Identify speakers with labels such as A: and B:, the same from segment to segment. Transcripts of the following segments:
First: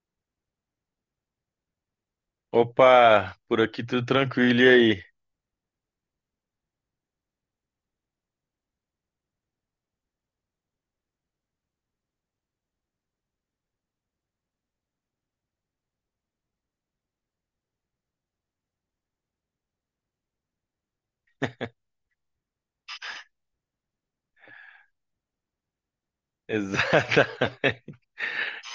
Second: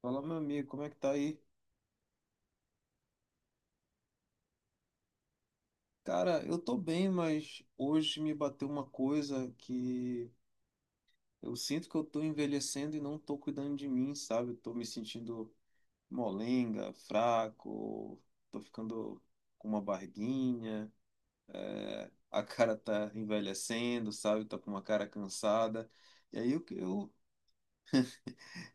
A: Fala, meu amigo, como é que tá aí?
B: Opa, por aqui tudo tranquilo, e aí?
A: Cara, eu tô bem, mas hoje me bateu uma coisa que eu sinto que eu tô envelhecendo e não tô cuidando de mim, sabe? Eu tô me sentindo molenga, fraco, tô ficando com uma barriguinha, é, a cara tá envelhecendo, sabe? Tá com uma cara cansada. E aí eu...
B: Exatamente.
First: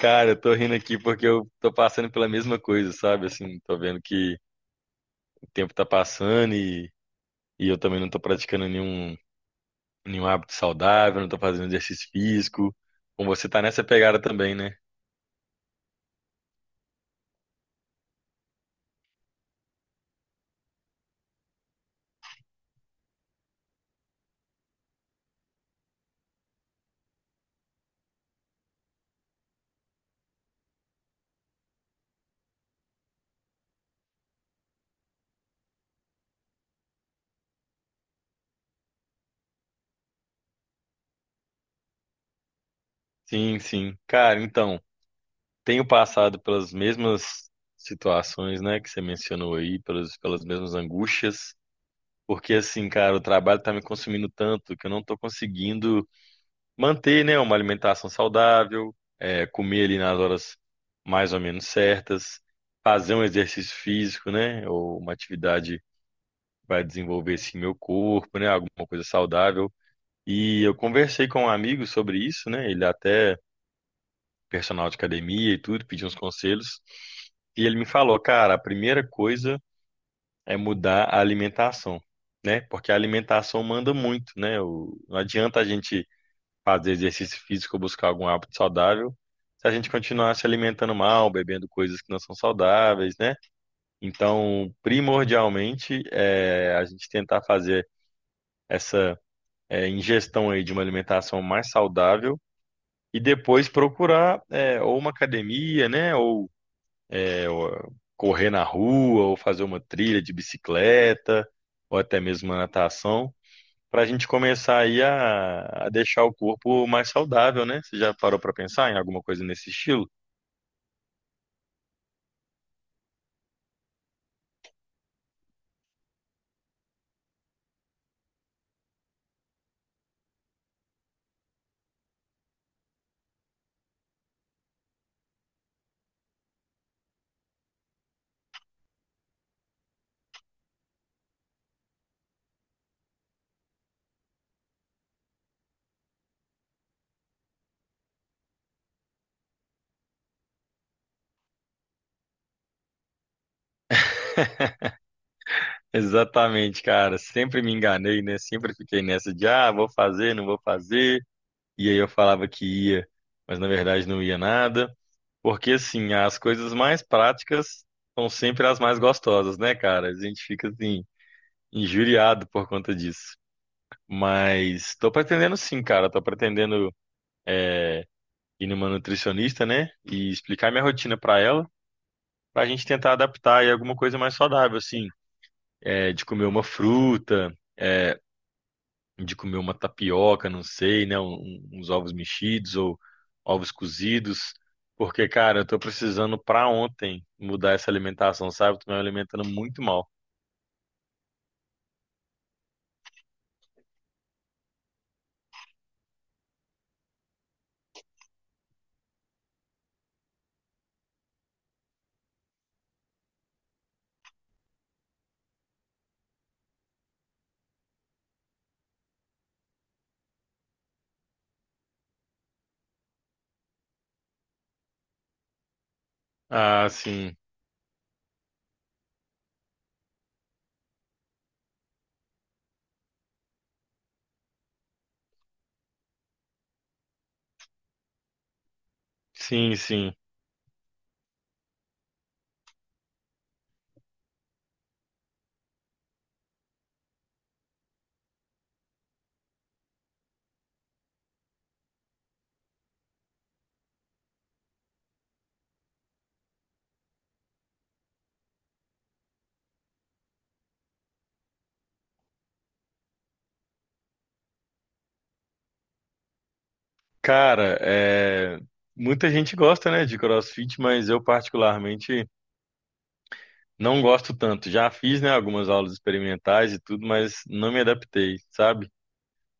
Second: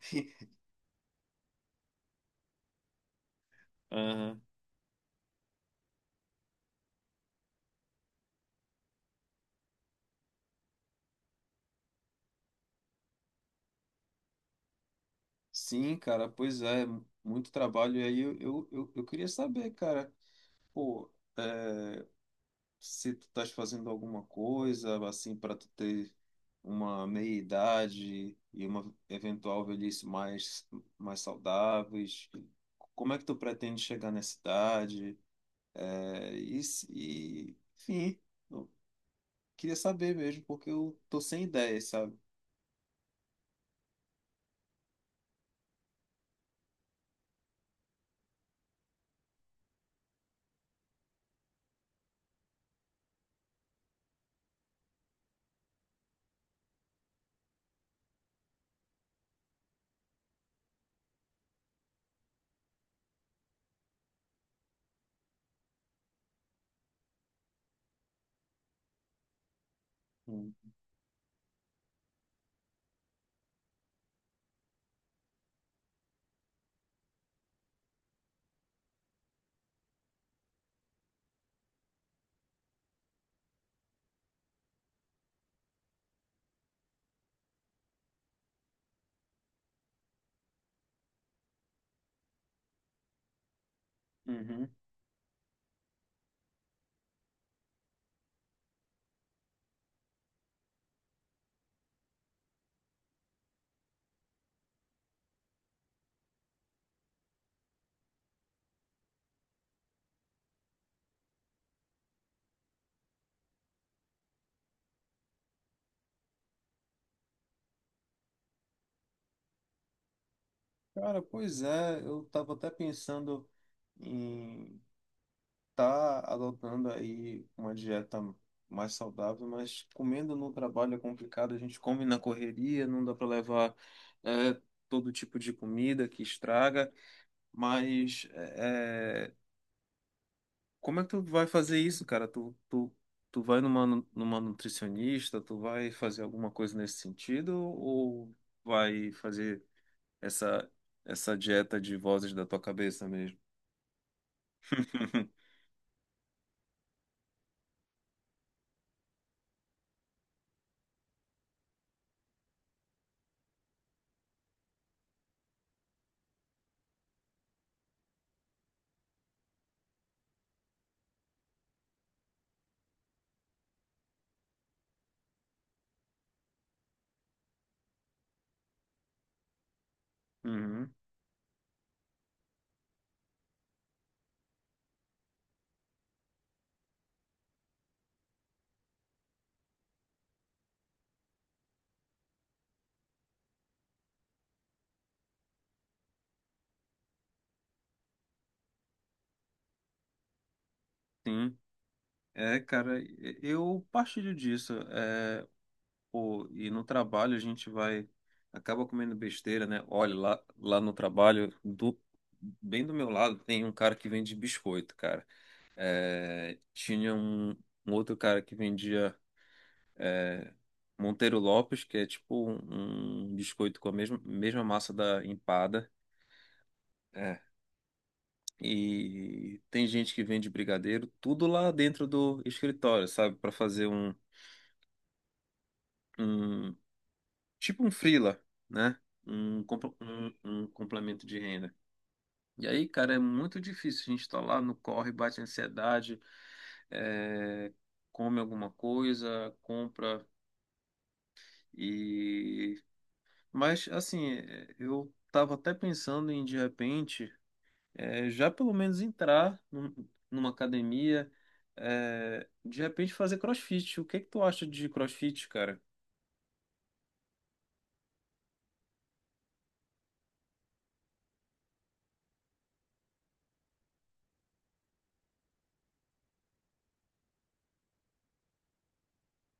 B: Cara, eu tô rindo aqui porque eu tô passando pela mesma coisa, sabe? Assim, tô vendo que
A: Aham.
B: o tempo tá passando e eu também não tô praticando nenhum hábito saudável, não tô fazendo exercício físico. Com você tá nessa pegada também, né?
A: Sim, cara, pois é, muito trabalho. E aí eu queria saber, cara, pô. eh, Se tu estás fazendo alguma coisa assim para tu ter uma meia-idade e uma eventual velhice mais saudáveis. Como é que tu pretende chegar nessa idade? É, e, se- e enfim, eu queria saber mesmo, porque eu tô sem ideias, sabe?
B: Sim, sim. Cara, então, tenho passado pelas mesmas situações, né, que você mencionou aí, pelas mesmas angústias, porque assim, cara, o trabalho tá me consumindo tanto que eu não tô conseguindo manter, né, uma alimentação saudável, é, comer ali nas horas mais ou menos certas, fazer um exercício físico, né, ou uma atividade que vai desenvolver assim meu corpo, né, alguma coisa saudável.
A: Hum.
B: E eu conversei com um amigo sobre isso, né, ele até personal de academia e tudo, pedi uns conselhos, e ele me falou, cara, a primeira coisa é mudar a alimentação. Né? Porque a alimentação manda muito, né? Não adianta a gente fazer exercício físico ou buscar algum hábito saudável, se a gente continuar se alimentando mal, bebendo coisas que não são saudáveis, né?
A: Uhum.
B: Então, primordialmente, é a gente tentar fazer essa é, ingestão aí de uma alimentação mais saudável e depois procurar é, ou uma academia, né? Ou, é, ou correr na rua, ou fazer uma trilha de bicicleta, ou até mesmo uma natação para a gente começar aí a deixar o corpo mais saudável, né? Você já parou para pensar em alguma coisa nesse estilo?
A: Cara, pois é, eu tava até pensando em tá adotando aí uma dieta mais saudável, mas comendo no trabalho é complicado, a gente come na correria, não dá para levar é, todo tipo de comida que estraga, mas é, como é que tu vai fazer isso, cara? Tu vai numa nutricionista, tu vai fazer alguma coisa nesse sentido ou vai fazer essa, essa dieta de vozes da tua cabeça mesmo?
B: Exatamente, cara. Sempre me enganei, né? Sempre fiquei nessa de, ah, vou fazer, não vou fazer. E aí eu falava que ia, mas na verdade não ia nada. Porque, assim, as coisas mais práticas são sempre as mais gostosas, né, cara? A gente fica, assim, injuriado por conta disso. Mas tô pretendendo sim, cara. Tô pretendendo ir numa nutricionista, né? E explicar minha
A: Uhum,
B: rotina pra ela para a gente tentar adaptar e alguma coisa mais saudável, assim, é, de comer uma fruta, é, de comer uma tapioca, não sei, né, uns ovos mexidos ou ovos cozidos, porque, cara, eu tô precisando para ontem mudar essa alimentação, sabe? Eu tô me alimentando muito mal.
A: sim. É, cara, eu partilho disso. É, pô, e no trabalho a gente vai, acaba comendo besteira, né? Olha, lá no trabalho, do, bem do meu lado, tem um cara que vende biscoito, cara. É, tinha um outro cara que vendia Monteiro Lopes, que é tipo um biscoito com a mesma massa da empada.
B: Ah, sim,
A: É. E tem gente que vende brigadeiro, tudo lá dentro do escritório, sabe? Para fazer um. Um tipo um freela, né?
B: sim, sim.
A: Um complemento de renda. E aí, cara, é muito difícil. A gente está lá no corre, bate ansiedade, é, come alguma coisa, compra e. Mas, assim, é, eu tava até pensando em, de repente, é, já pelo menos numa academia, é, de repente fazer CrossFit. O que é que tu acha de CrossFit, cara?
B: Cara, é, muita gente gosta, né, de CrossFit, mas eu particularmente não gosto tanto. Já fiz, né, algumas aulas experimentais e tudo, mas não me adaptei, sabe?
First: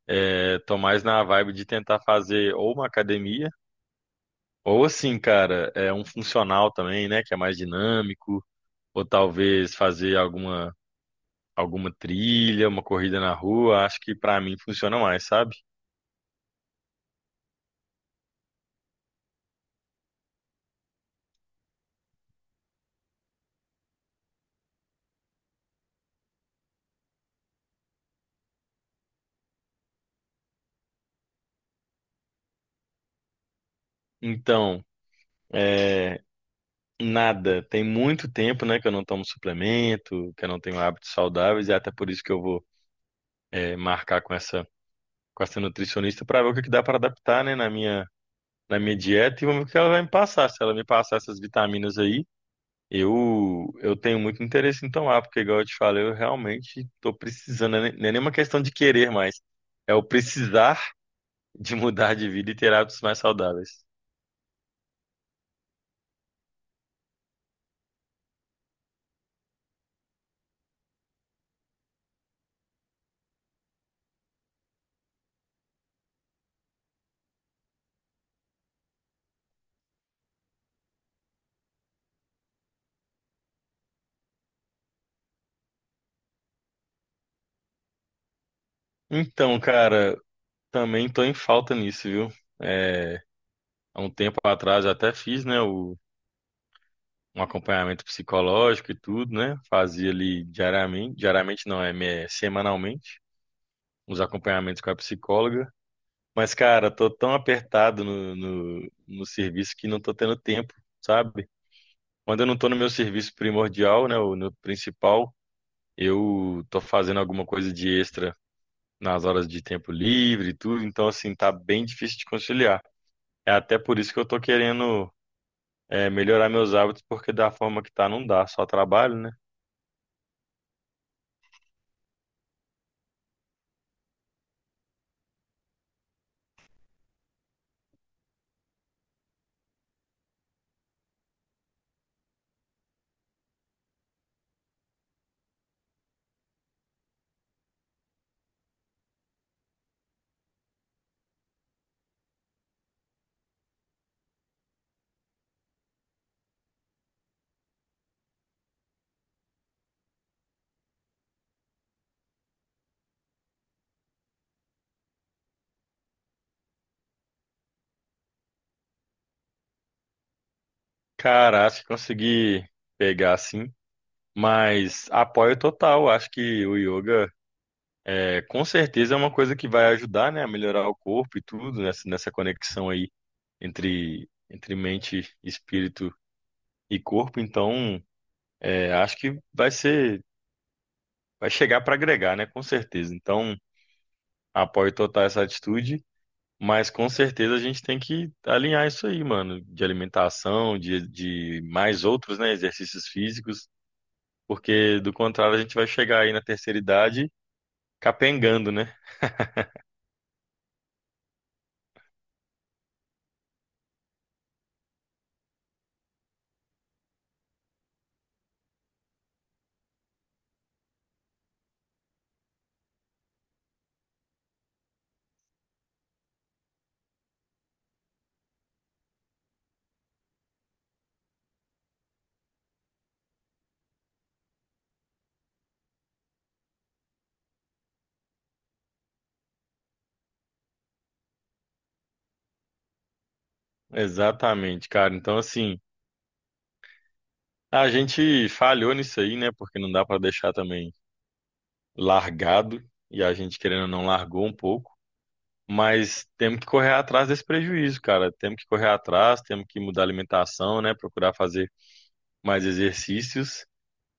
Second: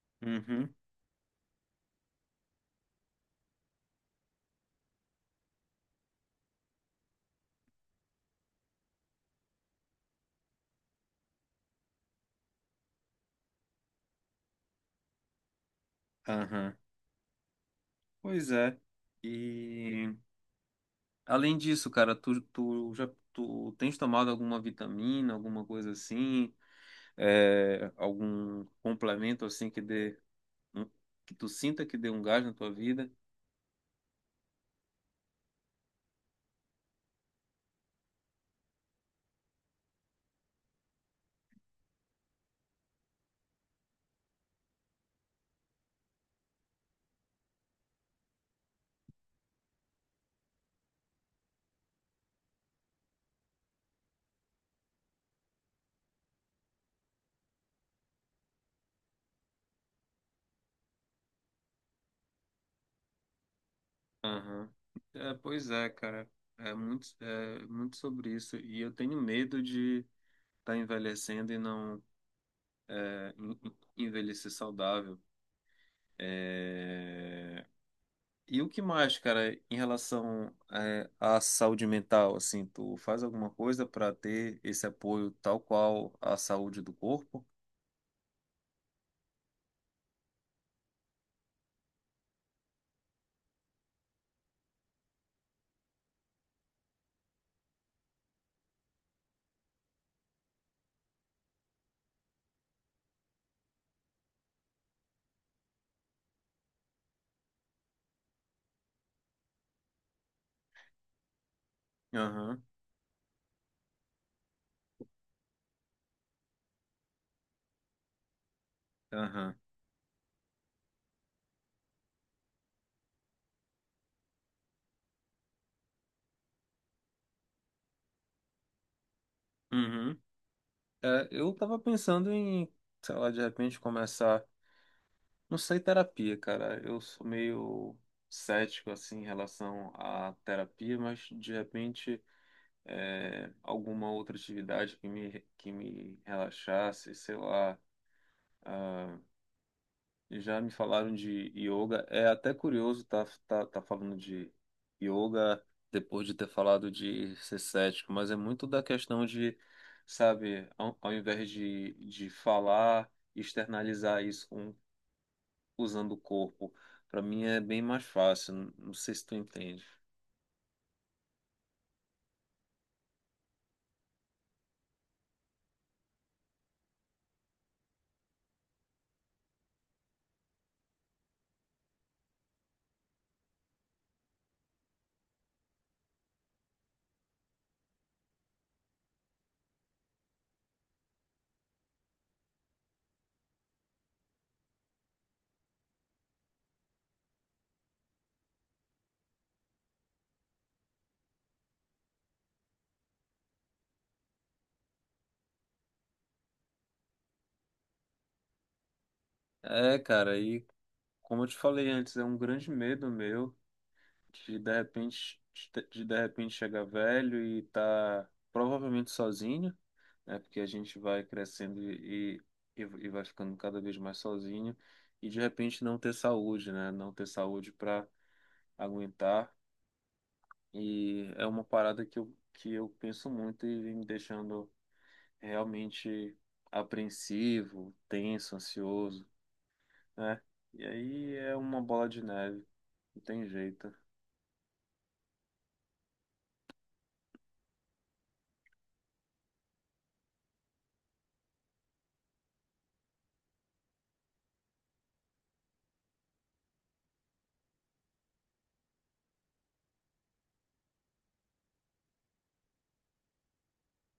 B: É,
A: Uhum,
B: tô mais na vibe de tentar fazer ou uma academia, ou assim, cara, é um funcional também, né? Que é mais dinâmico, ou talvez fazer alguma, alguma trilha, uma corrida na rua. Acho que pra mim funciona mais, sabe?
A: aham. Pois é. E. Além disso, cara, tu tens tomado alguma vitamina, alguma coisa assim, é, algum complemento assim que um- que tu sinta que dê um gás na tua vida?
B: Então, é, nada. Tem muito tempo, né, que eu não tomo suplemento, que eu não tenho hábitos saudáveis, e é até por isso que eu vou, é, marcar com essa nutricionista pra ver o que que dá pra adaptar, né, na minha. Na minha dieta e vamos ver o que ela vai me passar. Se ela me passar essas vitaminas aí, eu tenho muito interesse em tomar, porque, igual eu te falei, eu realmente estou precisando. Não é nem não é nem uma questão de querer mais. É o precisar de mudar de vida e ter hábitos mais saudáveis.
A: Aham. É, pois é, cara. É muito sobre isso. E eu tenho medo de estar envelhecendo e não é, envelhecer saudável. É, e o que mais, cara, em relação à saúde mental, assim, tu faz alguma coisa para ter esse apoio tal qual a saúde do corpo?
B: Então, cara, também estou em falta nisso, viu? É, há um tempo atrás eu até fiz, né, o, um acompanhamento psicológico e tudo, né? Fazia ali diariamente, diariamente não, é é semanalmente, uns acompanhamentos com a psicóloga. Mas, cara, tô tão apertado no serviço que não tô tendo tempo, sabe? Quando eu não
A: Aham,
B: tô no meu serviço primordial, né, o no principal, eu tô fazendo alguma coisa de extra nas horas
A: aham,
B: de tempo livre e tudo, então, assim, tá bem difícil de conciliar. É até por isso que eu tô querendo, é, melhorar meus hábitos, porque da forma que tá, não dá, só trabalho, né?
A: uhum. É, eu tava pensando em, sei lá, de repente começar, não sei, terapia, cara. Eu sou meio cético, assim, em relação à terapia, mas de repente alguma outra atividade que me relaxasse, sei lá. Ah, já me falaram de yoga. É até curioso tá falando de yoga depois de ter falado de ser cético, mas é muito da questão de, sabe, ao invés de falar, externalizar usando o corpo. Para mim é bem mais fácil. Não não sei se tu entende.
B: Cara, acho que consegui pegar, assim, mas apoio total, acho que o yoga. É, com certeza é uma coisa que vai ajudar, né, a melhorar o corpo e tudo, nessa, nessa conexão aí entre, entre mente, espírito e corpo. Então, é, acho que vai ser, vai chegar para agregar, né, com certeza. Então, apoio total essa atitude, mas com certeza a gente tem que alinhar isso aí, mano, de alimentação, de mais outros, né, exercícios físicos, porque do contrário a gente vai chegar aí na terceira idade capengando, né?
A: É, cara, e como eu te falei antes, é um grande medo meu de repente, de repente chegar velho e tá provavelmente sozinho. É porque a gente vai crescendo e vai ficando cada vez mais sozinho e de repente não ter saúde, né? Não ter saúde para aguentar. E é uma parada que eu penso muito e vem me deixando realmente apreensivo, tenso, ansioso, né? E aí é uma bola de neve, não tem jeito.
B: Exatamente, cara. Então, assim. A gente falhou nisso aí, né? Porque não dá para deixar também largado e a gente querendo ou não largou um pouco, mas temos que correr atrás desse prejuízo, cara. Temos que correr atrás, temos que mudar a alimentação, né? Procurar fazer mais exercícios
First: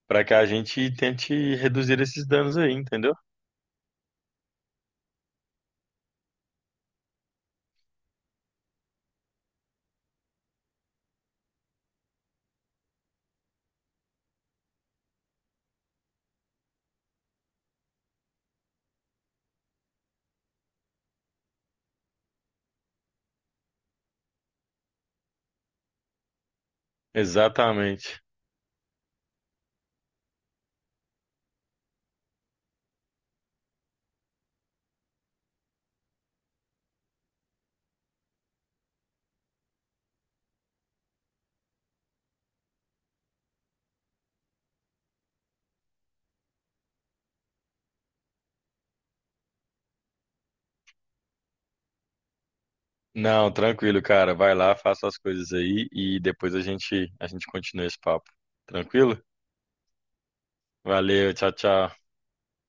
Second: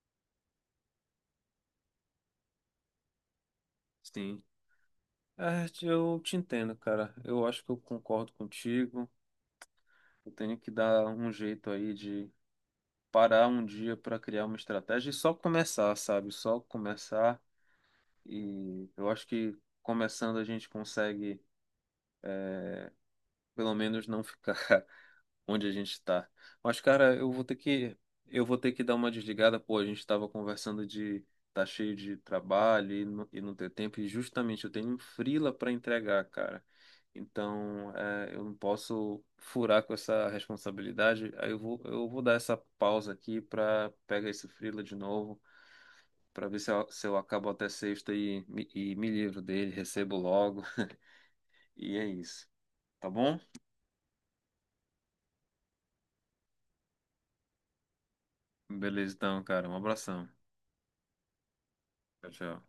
B: para que a gente tente reduzir esses danos aí, entendeu?
A: Sim. É, eu te entendo, cara. Eu acho que eu concordo contigo. Eu tenho que dar um jeito aí de parar um dia para criar uma estratégia e só começar, sabe? Só começar. E eu acho que começando a gente consegue, pelo menos, não ficar onde a gente está. Mas, cara,
B: Exatamente.
A: eu vou ter que dar uma desligada. Pô, a gente estava conversando de tá cheio de trabalho e e não ter tempo. E justamente eu tenho um freela para entregar, cara. Então, é, eu não posso furar com essa responsabilidade. Aí eu vou dar essa pausa aqui para pegar esse freela de novo para ver se eu acabo até sexta e me livro dele, recebo logo. E é isso. Tá bom?
B: Não, tranquilo, cara. Vai lá, faça as coisas aí e depois a gente continua esse papo.
A: Beleza,
B: Tranquilo?
A: então, cara. Um abração.
B: Valeu, tchau, tchau.
A: Tchau, tchau.